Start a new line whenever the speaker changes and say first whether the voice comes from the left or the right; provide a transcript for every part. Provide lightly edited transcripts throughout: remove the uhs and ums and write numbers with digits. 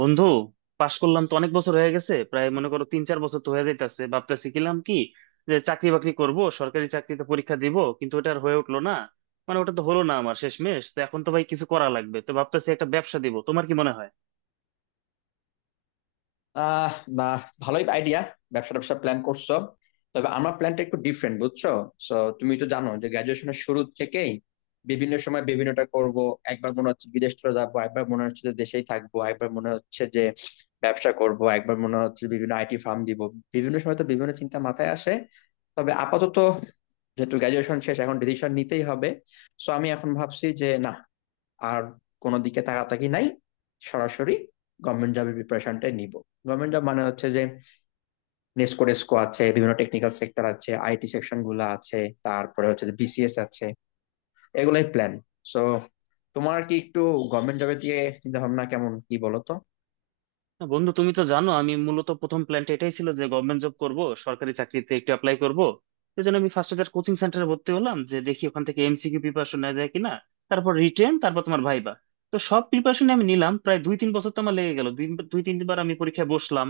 right: বন্ধু, পাশ করলাম তো অনেক বছর হয়ে গেছে, প্রায় মনে করো 3-4 বছর তো হয়ে যাইতেছে। ভাবতেছি কিলাম কি যে চাকরি বাকরি করব, সরকারি চাকরিতে পরীক্ষা দিব, কিন্তু ওটা আর হয়ে উঠলো না। মানে ওটা তো হলো না আমার। শেষমেশ তো এখন তো ভাই কিছু করা লাগবে, তো ভাবতেছি একটা ব্যবসা দিব, তোমার কি মনে হয়?
left: আহ বা, ভালোই আইডিয়া। ব্যবসা ট্যাবসা প্ল্যান করছো? তবে আমার প্ল্যানটা একটু ডিফারেন্ট, বুঝছো? সো, তুমি তো জানো যে গ্রাজুয়েশনের শুরু থেকেই বিভিন্ন সময় বিভিন্নটা করব। একবার মনে হচ্ছে বিদেশ চলে যাবো, একবার মনে হচ্ছে যে দেশেই থাকবো, একবার মনে হচ্ছে যে ব্যবসা করব, একবার মনে হচ্ছে বিভিন্ন আইটি ফার্ম দিব। বিভিন্ন সময় তো বিভিন্ন চিন্তা মাথায় আসে। তবে আপাতত, যেহেতু গ্রাজুয়েশন শেষ, এখন ডিসিশন নিতেই হবে। সো আমি এখন ভাবছি যে না, আর কোনো দিকে তাকাতাকি নাই, সরাসরি গভর্নমেন্ট জবের প্রিপারেশনটাই নিব। গভর্নমেন্ট জব মানে হচ্ছে যে নেসকো টেসকো আছে, বিভিন্ন টেকনিক্যাল সেক্টর আছে, আইটি সেকশন গুলো আছে, তারপরে হচ্ছে যে বিসিএস আছে। এগুলাই প্ল্যান। সো তোমার কি একটু গভর্নমেন্ট জবের দিকে চিন্তা ভাবনা কেমন, কি বলো তো?
right: না, বন্ধু, তুমি তো জানো আমি মূলত প্রথম প্ল্যানটা এটাই ছিল যে গভর্নমেন্ট জব করব, সরকারি চাকরিতে একটু অ্যাপ্লাই করব। সেই জন্য আমি ফার্স্ট ইয়ার কোচিং সেন্টারে ভর্তি হলাম যে দেখি ওখান থেকে এমসিকিউ প্রিপারেশন নেওয়া যায় কিনা, তারপর রিটেন, তারপর তোমার ভাইবা। তো সব প্রিপারেশন আমি নিলাম, প্রায় 2-3 বছর তো আমার লেগে গেল। দুই দুই তিনবার আমি পরীক্ষায় বসলাম।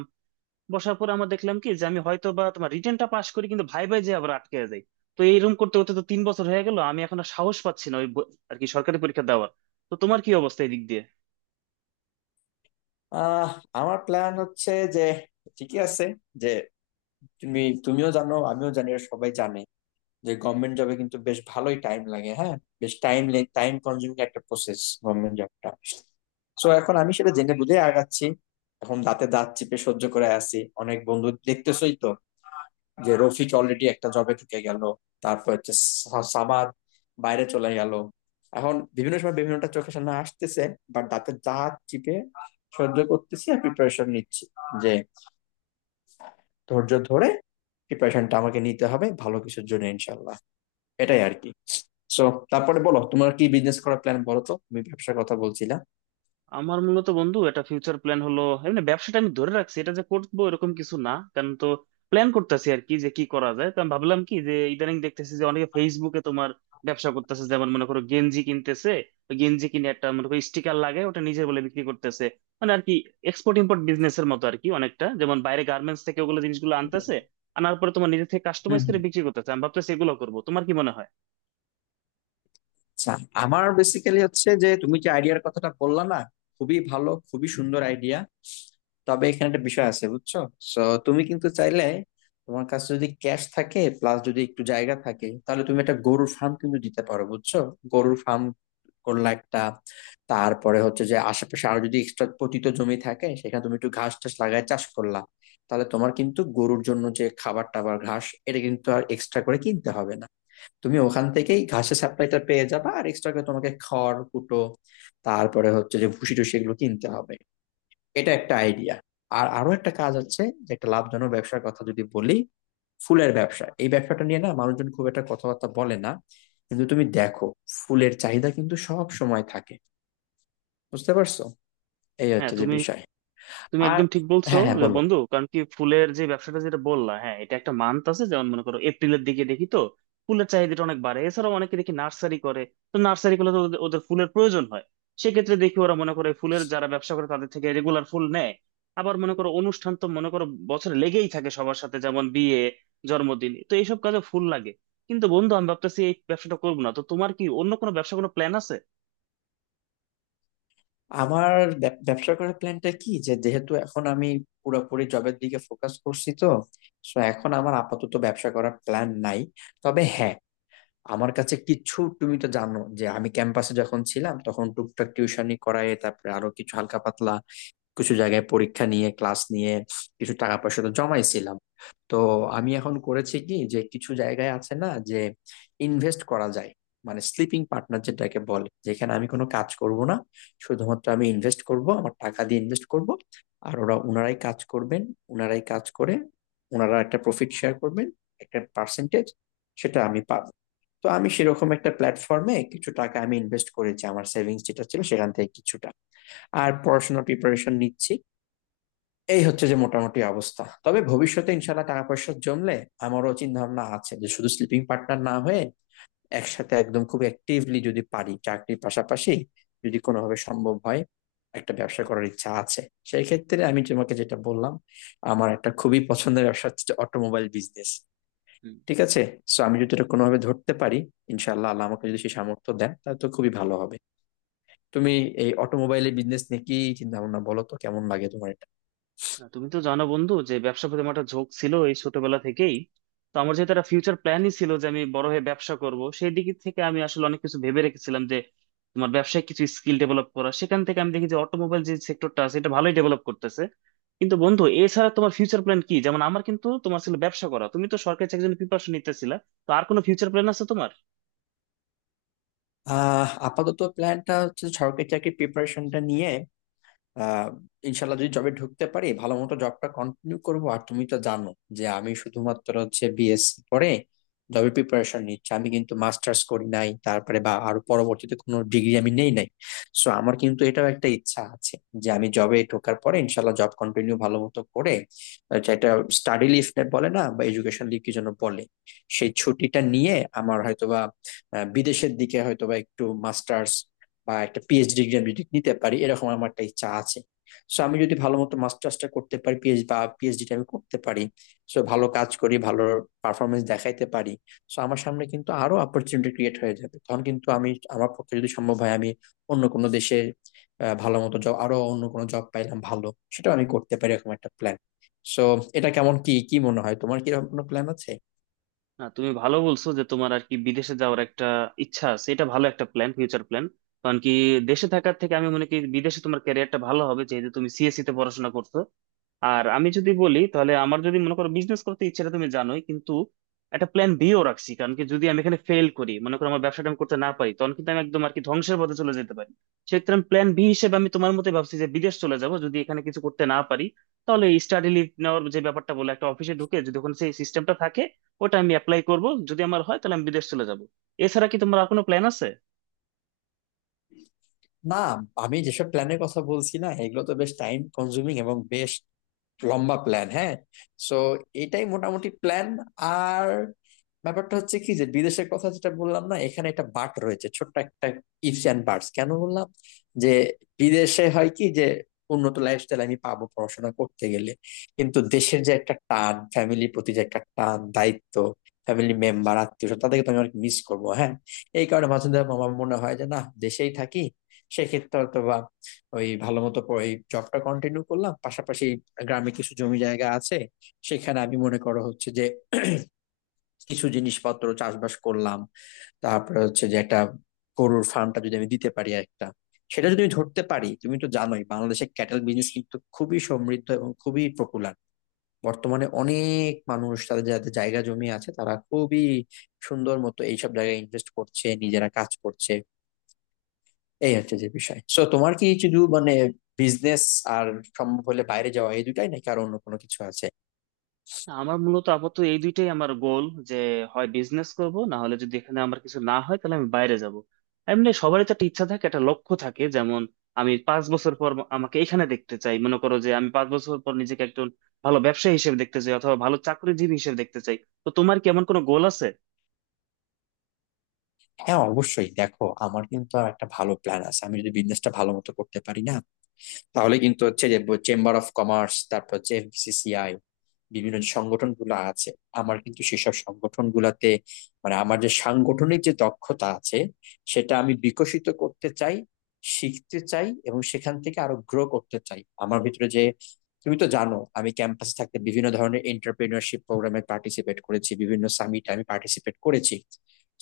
right: বসার পর আমার দেখলাম কি যে আমি হয়তো বা তোমার রিটেনটা পাশ করি, কিন্তু ভাইবাই যে আবার আটকে যাই। তো এইরকম করতে করতে তো 3 বছর হয়ে গেল, আমি এখন আর সাহস পাচ্ছি না ওই আর কি সরকারি পরীক্ষা দেওয়ার। তো তোমার কি অবস্থা এই দিক দিয়ে?
left: আহ আমার প্ল্যান হচ্ছে যে ঠিকই আছে যে, তুমিও জানো, আমিও জানি, আর সবাই জানে যে গভর্নমেন্ট জবে কিন্তু বেশ ভালোই টাইম লাগে। হ্যাঁ, বেশ টাইম, টাইম কনজিউমিং একটা প্রসেস গভর্নমেন্ট জবটা। সো এখন আমি সেটা জেনে বুঝে আগাচ্ছি। এখন দাঁতে দাঁত চিপে সহ্য করে আছি। অনেক বন্ধু দেখতেছই তো, যে রফিক অলরেডি একটা জবে ঢুকে গেল, তারপর হচ্ছে সামাদ বাইরে চলে গেল। এখন বিভিন্ন সময় বিভিন্নটা চোখের সামনে আসতেছে, বাট দাঁতে দাঁত চিপে সহ্য করতেছি আর প্রিপারেশন নিচ্ছি যে ধৈর্য ধরে প্রিপারেশনটা আমাকে নিতে হবে ভালো কিছুর জন্য, ইনশাল্লাহ। এটাই আর কি। সো তারপরে বলো, তোমার কি বিজনেস করার প্ল্যান? বলো তো, তুমি ব্যবসার কথা বলছিলা।
right: আমার মূলত বন্ধু এটা ফিউচার প্ল্যান, হলো এমনি ব্যবসাটা আমি ধরে রাখছি, এটা যে করবো এরকম কিছু না। কারণ তো প্ল্যান করতেছি আর কি যে কি করা যায়। তো আমি ভাবলাম কি যে ইদানিং দেখতেছি যে অনেকে ফেসবুকে তোমার ব্যবসা করতেছে, যেমন মনে করো গেঞ্জি কিনতেছে, ওই গেঞ্জি কিনে একটা মনে করো স্টিকার লাগে ওটা নিজের বলে বিক্রি করতেছে। মানে আর কি এক্সপোর্ট ইম্পোর্ট বিজনেস এর মতো আর কি অনেকটা, যেমন বাইরে গার্মেন্টস থেকে ওগুলো জিনিসগুলো আনতেছে, আনার পরে তোমার নিজে থেকে কাস্টমাইজ
left: হম
right: করে বিক্রি করতেছে। আমি ভাবতেছি এগুলো করবো, তোমার কি মনে হয়?
left: আচ্ছা, আমার বেসিক্যালি হচ্ছে যে তুমি যে আইডিয়ার কথাটা বললা না, খুবই ভালো, খুবই সুন্দর আইডিয়া। তবে এখানে একটা বিষয় আছে, বুঝছো? সো তুমি কিন্তু চাইলে, তোমার কাছে যদি ক্যাশ থাকে প্লাস যদি একটু জায়গা থাকে, তাহলে তুমি একটা গরুর ফার্ম কিন্তু দিতে পারো, বুঝছো? গরুর ফার্ম করলা একটা, তারপরে হচ্ছে যে আশেপাশে আরো যদি এক্সট্রা পতিত জমি থাকে, সেখানে তুমি একটু ঘাস টাস লাগায় চাষ করলা, তাহলে তোমার কিন্তু গরুর জন্য যে খাবার টাবার, ঘাস, এটা কিন্তু আর এক্সট্রা করে কিনতে হবে না। তুমি ওখান থেকেই ঘাসের সাপ্লাইটা পেয়ে যাবে, আর এক্সট্রা করে তোমাকে খড় কুটো, তারপরে হচ্ছে যে ভুসি টুসি এগুলো কিনতে হবে। এটা একটা আইডিয়া। আর আরো একটা কাজ আছে, যে একটা লাভজনক ব্যবসার কথা যদি বলি, ফুলের ব্যবসা। এই ব্যবসাটা নিয়ে না মানুষজন খুব একটা কথাবার্তা বলে না, কিন্তু তুমি দেখো, ফুলের চাহিদা কিন্তু সব সময় থাকে। বুঝতে পারছো? এই
right: হ্যাঁ,
left: হচ্ছে যে
right: তুমি
left: বিষয়।
right: তুমি
left: আর
right: একদম ঠিক বলছো
left: হ্যাঁ, হ্যাঁ
right: যে,
left: বলো।
right: বন্ধু, কারণ কি ফুলের যে ব্যবসাটা যেটা বললা, হ্যাঁ, এটা একটা মান্থ আছে, যেমন মনে করো এপ্রিলের দিকে দেখি তো ফুলের চাহিদাটা অনেক বাড়ে। এছাড়াও অনেকে দেখি নার্সারি করে, তো নার্সারি করলে তো ওদের ওদের ফুলের প্রয়োজন হয়। সেক্ষেত্রে দেখি ওরা মনে করে ফুলের যারা ব্যবসা করে তাদের থেকে রেগুলার ফুল নেয়। আবার মনে করো অনুষ্ঠান তো মনে করো বছরে লেগেই থাকে সবার সাথে, যেমন বিয়ে, জন্মদিন, তো এইসব কাজে ফুল লাগে। কিন্তু বন্ধু, আমি ভাবতেছি এই ব্যবসাটা করবো না। তো তোমার কি অন্য কোনো ব্যবসা কোনো প্ল্যান আছে?
left: আমার ব্যবসা করার প্ল্যানটা কি, যে যেহেতু এখন আমি পুরোপুরি জবের দিকে ফোকাস করছি, তো সো এখন আমার আপাতত ব্যবসা করার প্ল্যান নাই। তবে হ্যাঁ, আমার কাছে কিছু, তুমি তো জানো যে আমি ক্যাম্পাসে যখন ছিলাম তখন টুকটাক টিউশনি করায়, তারপরে আরো কিছু হালকা পাতলা কিছু জায়গায় পরীক্ষা নিয়ে, ক্লাস নিয়ে কিছু টাকা পয়সা তো জমাইছিলাম। তো আমি এখন করেছি কি যে কিছু জায়গায় আছে না যে ইনভেস্ট করা যায়, মানে স্লিপিং পার্টনার যেটাকে বলে, যেখানে আমি কোনো কাজ করব না, শুধুমাত্র আমি ইনভেস্ট করব, আমার টাকা দিয়ে ইনভেস্ট করব, আর ওরা, ওনারাই কাজ করবেন, ওনারাই কাজ করে ওনারা একটা প্রফিট শেয়ার করবেন, একটা পার্সেন্টেজ সেটা আমি পাবো। তো আমি সেরকম একটা প্ল্যাটফর্মে কিছু টাকা আমি ইনভেস্ট করেছি, আমার সেভিংস যেটা ছিল সেখান থেকে কিছুটা, আর পড়াশোনার প্রিপারেশন নিচ্ছি। এই হচ্ছে যে মোটামুটি অবস্থা। তবে ভবিষ্যতে ইনশাল্লাহ টাকা পয়সা জমলে, আমারও চিন্তা ভাবনা আছে যে শুধু স্লিপিং পার্টনার না হয়ে, একসাথে একদম খুব অ্যাক্টিভলি যদি পারি চাকরির পাশাপাশি, যদি কোনোভাবে সম্ভব হয়, একটা ব্যবসা করার ইচ্ছা আছে। সেই ক্ষেত্রে আমি তোমাকে যেটা বললাম, আমার একটা খুবই পছন্দের ব্যবসা হচ্ছে অটোমোবাইল বিজনেস, ঠিক আছে? সো আমি যদি এটা কোনোভাবে ধরতে পারি, ইনশাল্লাহ, আল্লাহ আমাকে যদি সেই সামর্থ্য দেন, তাহলে তো খুবই ভালো হবে। তুমি এই অটোমোবাইলের বিজনেস নিয়ে কি চিন্তা ভাবনা বলো তো, কেমন লাগে তোমার এটা?
right: না, তুমি তো জানো বন্ধু যে ব্যবসার প্রতি আমার একটা ঝোঁক ছিল এই ছোটবেলা থেকেই। তো আমার যেহেতু একটা ফিউচার প্ল্যানই ছিল যে আমি বড় হয়ে ব্যবসা করব, সেই দিক থেকে আমি আসলে অনেক কিছু ভেবে রেখেছিলাম যে তোমার ব্যবসায় কিছু স্কিল ডেভেলপ করা। সেখান থেকে আমি দেখি যে অটোমোবাইল যে সেক্টরটা আছে এটা ভালোই ডেভেলপ করতেছে। কিন্তু বন্ধু, এছাড়া তোমার ফিউচার প্ল্যান কি? যেমন আমার কিন্তু তোমার ছিল ব্যবসা করা, তুমি তো সরকারি চাকরির জন্য প্রিপারেশন নিতেছিলা। তো আর কোনো ফিউচার প্ল্যান আছে তোমার?
left: আপাতত প্ল্যানটা হচ্ছে সরকারি চাকরির প্রিপারেশনটা নিয়ে। আহ ইনশাল্লাহ যদি জবে ঢুকতে পারি, ভালো মতো জবটা কন্টিনিউ করবো। আর তুমি তো জানো যে আমি শুধুমাত্র হচ্ছে বিএসসি পরে জবে প্রিপারেশন নিচ্ছি, আমি কিন্তু মাস্টার্স করি নাই, তারপরে বা আরো পরবর্তীতে কোনো ডিগ্রি আমি নেই নাই। সো আমার কিন্তু এটাও একটা ইচ্ছা আছে যে আমি জবে ঢোকার পরে ইনশাল্লাহ জব কন্টিনিউ ভালো মতো করে, যেটা স্টাডি লিভ বলে না, বা এডুকেশন লিভ কি যেন বলে, সেই ছুটিটা নিয়ে আমার হয়তোবা, বিদেশের দিকে হয়তোবা একটু মাস্টার্স বা একটা পিএইচডি ডিগ্রি আমি যদি নিতে পারি, এরকম আমার একটা ইচ্ছা আছে। সো আমি যদি ভালো মতো মাস্টার্সটা করতে পারি, বা পিএইচডিটা আমি করতে পারি, সো ভালো কাজ করি, ভালো পারফরমেন্স দেখাইতে পারি, সো আমার সামনে কিন্তু আরো অপরচুনিটি ক্রিয়েট হয়ে যাবে। তখন কিন্তু আমি, আমার পক্ষে যদি সম্ভব হয়, আমি অন্য কোনো দেশে, ভালো মতো জব, আরো অন্য কোনো জব পাইলাম ভালো, সেটাও আমি করতে পারি, এরকম একটা প্ল্যান। সো এটা কেমন, কি কি মনে হয় তোমার? কি এরকম কোনো প্ল্যান আছে?
right: না, তুমি ভালো বলছো যে তোমার আর কি বিদেশে যাওয়ার একটা ইচ্ছা আছে, এটা ভালো একটা প্ল্যান, ফিউচার প্ল্যান। কারণ কি দেশে থাকার থেকে আমি মনে করি বিদেশে তোমার ক্যারিয়ারটা ভালো হবে যেহেতু তুমি সিএসসি তে পড়াশোনা করছো। আর আমি যদি বলি তাহলে আমার যদি মনে করো বিজনেস করতে ইচ্ছাটা তুমি জানোই, কিন্তু একটা প্ল্যান বিও রাখছি কারণ কি যদি আমি এখানে ফেল করি, মনে করো আমার ব্যবসাটা আমি করতে না পারি, তখন কিন্তু আমি একদম আর কি ধ্বংসের পথে চলে যেতে পারি। সেক্ষেত্রে আমি প্ল্যান বি হিসেবে আমি তোমার মতে ভাবছি যে বিদেশ চলে যাব, যদি এখানে কিছু করতে না পারি। তাহলে স্টাডি লিভ নেওয়ার যে ব্যাপারটা বলে একটা অফিসে ঢুকে যদি ওখানে সেই সিস্টেমটা থাকে, ওটা আমি অ্যাপ্লাই করব। যদি আমার হয় তাহলে আমি বিদেশ চলে যাব। এছাড়া কি তোমার আর কোনো প্ল্যান আছে?
left: না, আমি যেসব প্ল্যানের কথা বলছি না, এগুলো তো বেশ টাইম কনজিউমিং এবং বেশ লম্বা প্ল্যান। হ্যাঁ, সো এটাই মোটামুটি প্ল্যান। আর ব্যাপারটা হচ্ছে কি, যে বিদেশের কথা যেটা বললাম না, এখানে একটা বাট রয়েছে, ছোট্ট একটা ইফস অ্যান্ড বাটস কেন বললাম, যে বিদেশে হয় কি যে উন্নত লাইফস্টাইল আমি পাবো পড়াশোনা করতে গেলে, কিন্তু দেশের যে একটা টান, ফ্যামিলির প্রতি যে একটা টান, দায়িত্ব, ফ্যামিলি মেম্বার আত্মীয় স্বজন তাদেরকে তো আমি অনেক মিস করবো। হ্যাঁ, এই কারণে মাঝে মাঝে আমার মনে হয় যে না, দেশেই থাকি। সেক্ষেত্রে হয়তো ওই ভালো মতো এই জবটা কন্টিনিউ করলাম, পাশাপাশি গ্রামে কিছু জমি জায়গা আছে, সেখানে আমি মনে করো হচ্ছে যে কিছু জিনিসপত্র চাষবাস করলাম, তারপরে হচ্ছে যে একটা গরুর ফার্মটা যদি আমি দিতে পারি একটা, সেটা যদি আমি ধরতে পারি। তুমি তো জানোই বাংলাদেশের ক্যাটেল বিজনেস কিন্তু খুবই সমৃদ্ধ এবং খুবই পপুলার। বর্তমানে অনেক মানুষ, তাদের যাদের জায়গা জমি আছে, তারা খুবই সুন্দর মতো এইসব জায়গায় ইনভেস্ট করছে, নিজেরা কাজ করছে। এই হচ্ছে যে বিষয়। সো তোমার কি শুধু মানে বিজনেস আর সম্ভব হলে বাইরে যাওয়া, এই দুটাই নাকি আর অন্য কোনো কিছু আছে?
right: আমার মূলত আপাতত এই দুইটাই আমার গোল, যে হয় বিজনেস করব, না হলে যদি এখানে আমার কিছু না হয় তাহলে আমি বাইরে যাব। এমনি সবারই তো একটা ইচ্ছা থাকে, একটা লক্ষ্য থাকে, যেমন আমি 5 বছর পর আমাকে এখানে দেখতে চাই, মনে করো যে আমি 5 বছর পর নিজেকে একজন ভালো ব্যবসায়ী হিসেবে দেখতে চাই অথবা ভালো চাকরিজীবী হিসেবে দেখতে চাই। তো তোমার কি এমন কোনো গোল আছে?
left: হ্যাঁ, অবশ্যই। দেখো, আমার কিন্তু আর একটা ভালো প্ল্যান আছে। আমি যদি বিজনেসটা ভালো মতো করতে পারি না, তাহলে কিন্তু হচ্ছে যে চেম্বার অফ কমার্স, তারপর হচ্ছে এফবিসিসিআই, বিভিন্ন যে সংগঠন গুলো আছে, আমার কিন্তু সেসব সংগঠন গুলাতে, মানে আমার যে সাংগঠনিক যে দক্ষতা আছে সেটা আমি বিকশিত করতে চাই, শিখতে চাই, এবং সেখান থেকে আরো গ্রো করতে চাই। আমার ভিতরে যে, তুমি তো জানো, আমি ক্যাম্পাসে থাকতে বিভিন্ন ধরনের এন্টারপ্রেনিয়রশিপ প্রোগ্রামে পার্টিসিপেট করেছি, বিভিন্ন সামিটে আমি পার্টিসিপেট করেছি।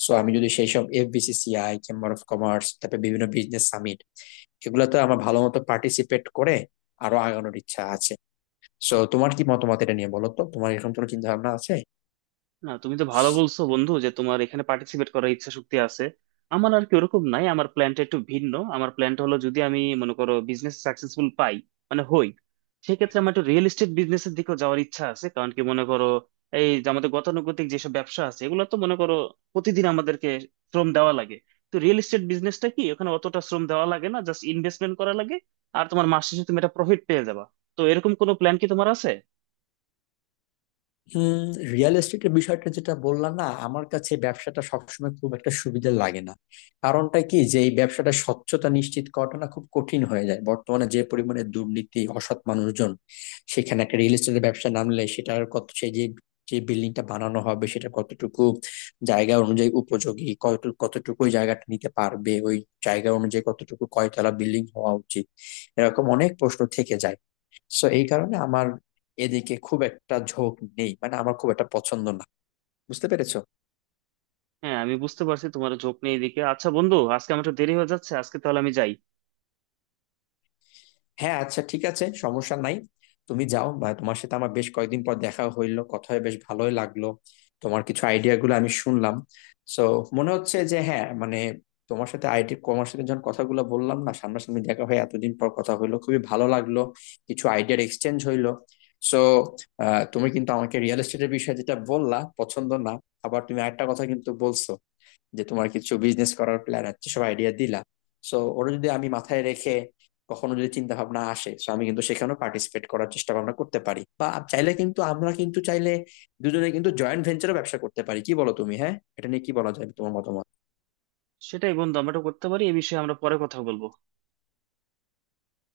left: সো আমি যদি সেই সব এফবিসিসিআই, চেম্বার অফ কমার্স, তারপরে বিভিন্ন বিজনেস সামিট, এগুলাতে আমার ভালো মতো পার্টিসিপেট করে আরো আগানোর ইচ্ছা আছে। সো তোমার কি মতামত এটা নিয়ে, বলো তো? তোমার এরকম কোনো চিন্তা ভাবনা আছে?
right: না, তুমি তো ভালো বলছো বন্ধু যে তোমার এখানে পার্টিসিপেট করার ইচ্ছা শক্তি আছে। আমার আর কি ওরকম নাই, আমার প্ল্যানটা একটু ভিন্ন। আমার প্ল্যানটা হলো যদি আমি মনে করো বিজনেস সাকসেসফুল পাই, মানে হই, সেক্ষেত্রে আমার একটু রিয়েল এস্টেট বিজনেসের দিকেও যাওয়ার ইচ্ছা আছে। কারণ কি, মনে করো এই যে আমাদের গতানুগতিক যেসব ব্যবসা আছে এগুলো তো মনে করো প্রতিদিন আমাদেরকে শ্রম দেওয়া লাগে। তো রিয়েল এস্টেট বিজনেসটা কি ওখানে অতটা শ্রম দেওয়া লাগে না, জাস্ট ইনভেস্টমেন্ট করা লাগে। আর তোমার মাস শেষে তুমি একটা প্রফিট পেয়ে যাবা। তো এরকম কোনো প্ল্যান কি তোমার আছে?
left: উম রিয়েল এস্টেটের বিষয়টা যেটা বললাম না, আমার কাছে ব্যবসাটা সবসময় খুব একটা সুবিধা লাগে না। কারণটা কি, যে এই ব্যবসাটা স্বচ্ছতা নিশ্চিত করাটা না খুব কঠিন হয়ে যায়, বর্তমানে যে পরিমাণে দুর্নীতি অসৎ মানুষজন। সেখানে একটা রিয়েল এস্টেটের ব্যবসা নামলে সেটার কত সে যে, যে বিল্ডিংটা বানানো হবে সেটা কতটুকু জায়গা অনুযায়ী উপযোগী, কত কতটুকু ওই জায়গাটা নিতে পারবে, ওই জায়গা অনুযায়ী কতটুকু কয়তলা বিল্ডিং হওয়া উচিত, এরকম অনেক প্রশ্ন থেকে যায়। সো এই কারণে আমার এদিকে খুব একটা ঝোঁক নেই, মানে আমার খুব একটা পছন্দ না। বুঝতে পেরেছো?
right: হ্যাঁ, আমি বুঝতে পারছি তোমার ঝোঁক নেই এদিকে। আচ্ছা বন্ধু, আজকে আমার একটু দেরি হয়ে যাচ্ছে, আজকে তাহলে আমি যাই।
left: হ্যাঁ, আচ্ছা, ঠিক আছে, সমস্যা নাই। তুমি যাও, বা তোমার সাথে আমার বেশ কয়েকদিন পর দেখা হইলো, কথা হয়ে বেশ ভালোই লাগলো। তোমার কিছু আইডিয়া গুলো আমি শুনলাম। সো মনে হচ্ছে যে হ্যাঁ, মানে তোমার সাথে আইটি, তোমার সাথে যখন কথাগুলো বললাম না, সামনাসামনি দেখা হয়ে এতদিন পর কথা হইলো, খুবই ভালো লাগলো। কিছু আইডিয়ার এক্সচেঞ্জ হইলো। সো তুমি কিন্তু আমাকে রিয়েল এস্টেটের বিষয়ে যেটা বললা পছন্দ না, আবার তুমি আরেকটা কথা কিন্তু বলছো, যে তোমার কিছু বিজনেস করার প্ল্যান আছে, সব আইডিয়া দিলা। সো ওরা যদি আমি মাথায় রেখে কখনো যদি চিন্তা ভাবনা আসে, তো আমি কিন্তু সেখানেও পার্টিসিপেট করার চেষ্টা ভাবনা করতে পারি, বা চাইলে, কিন্তু আমরা কিন্তু চাইলে দুজনে কিন্তু জয়েন্ট ভেঞ্চারও ব্যবসা করতে পারি। কি বলো তুমি? হ্যাঁ, এটা নিয়ে কি বলা যায়, তোমার মতামত?
right: সেটাই বন্ধু, আমরা এটা করতে পারি, এই বিষয়ে আমরা পরে কথা বলবো।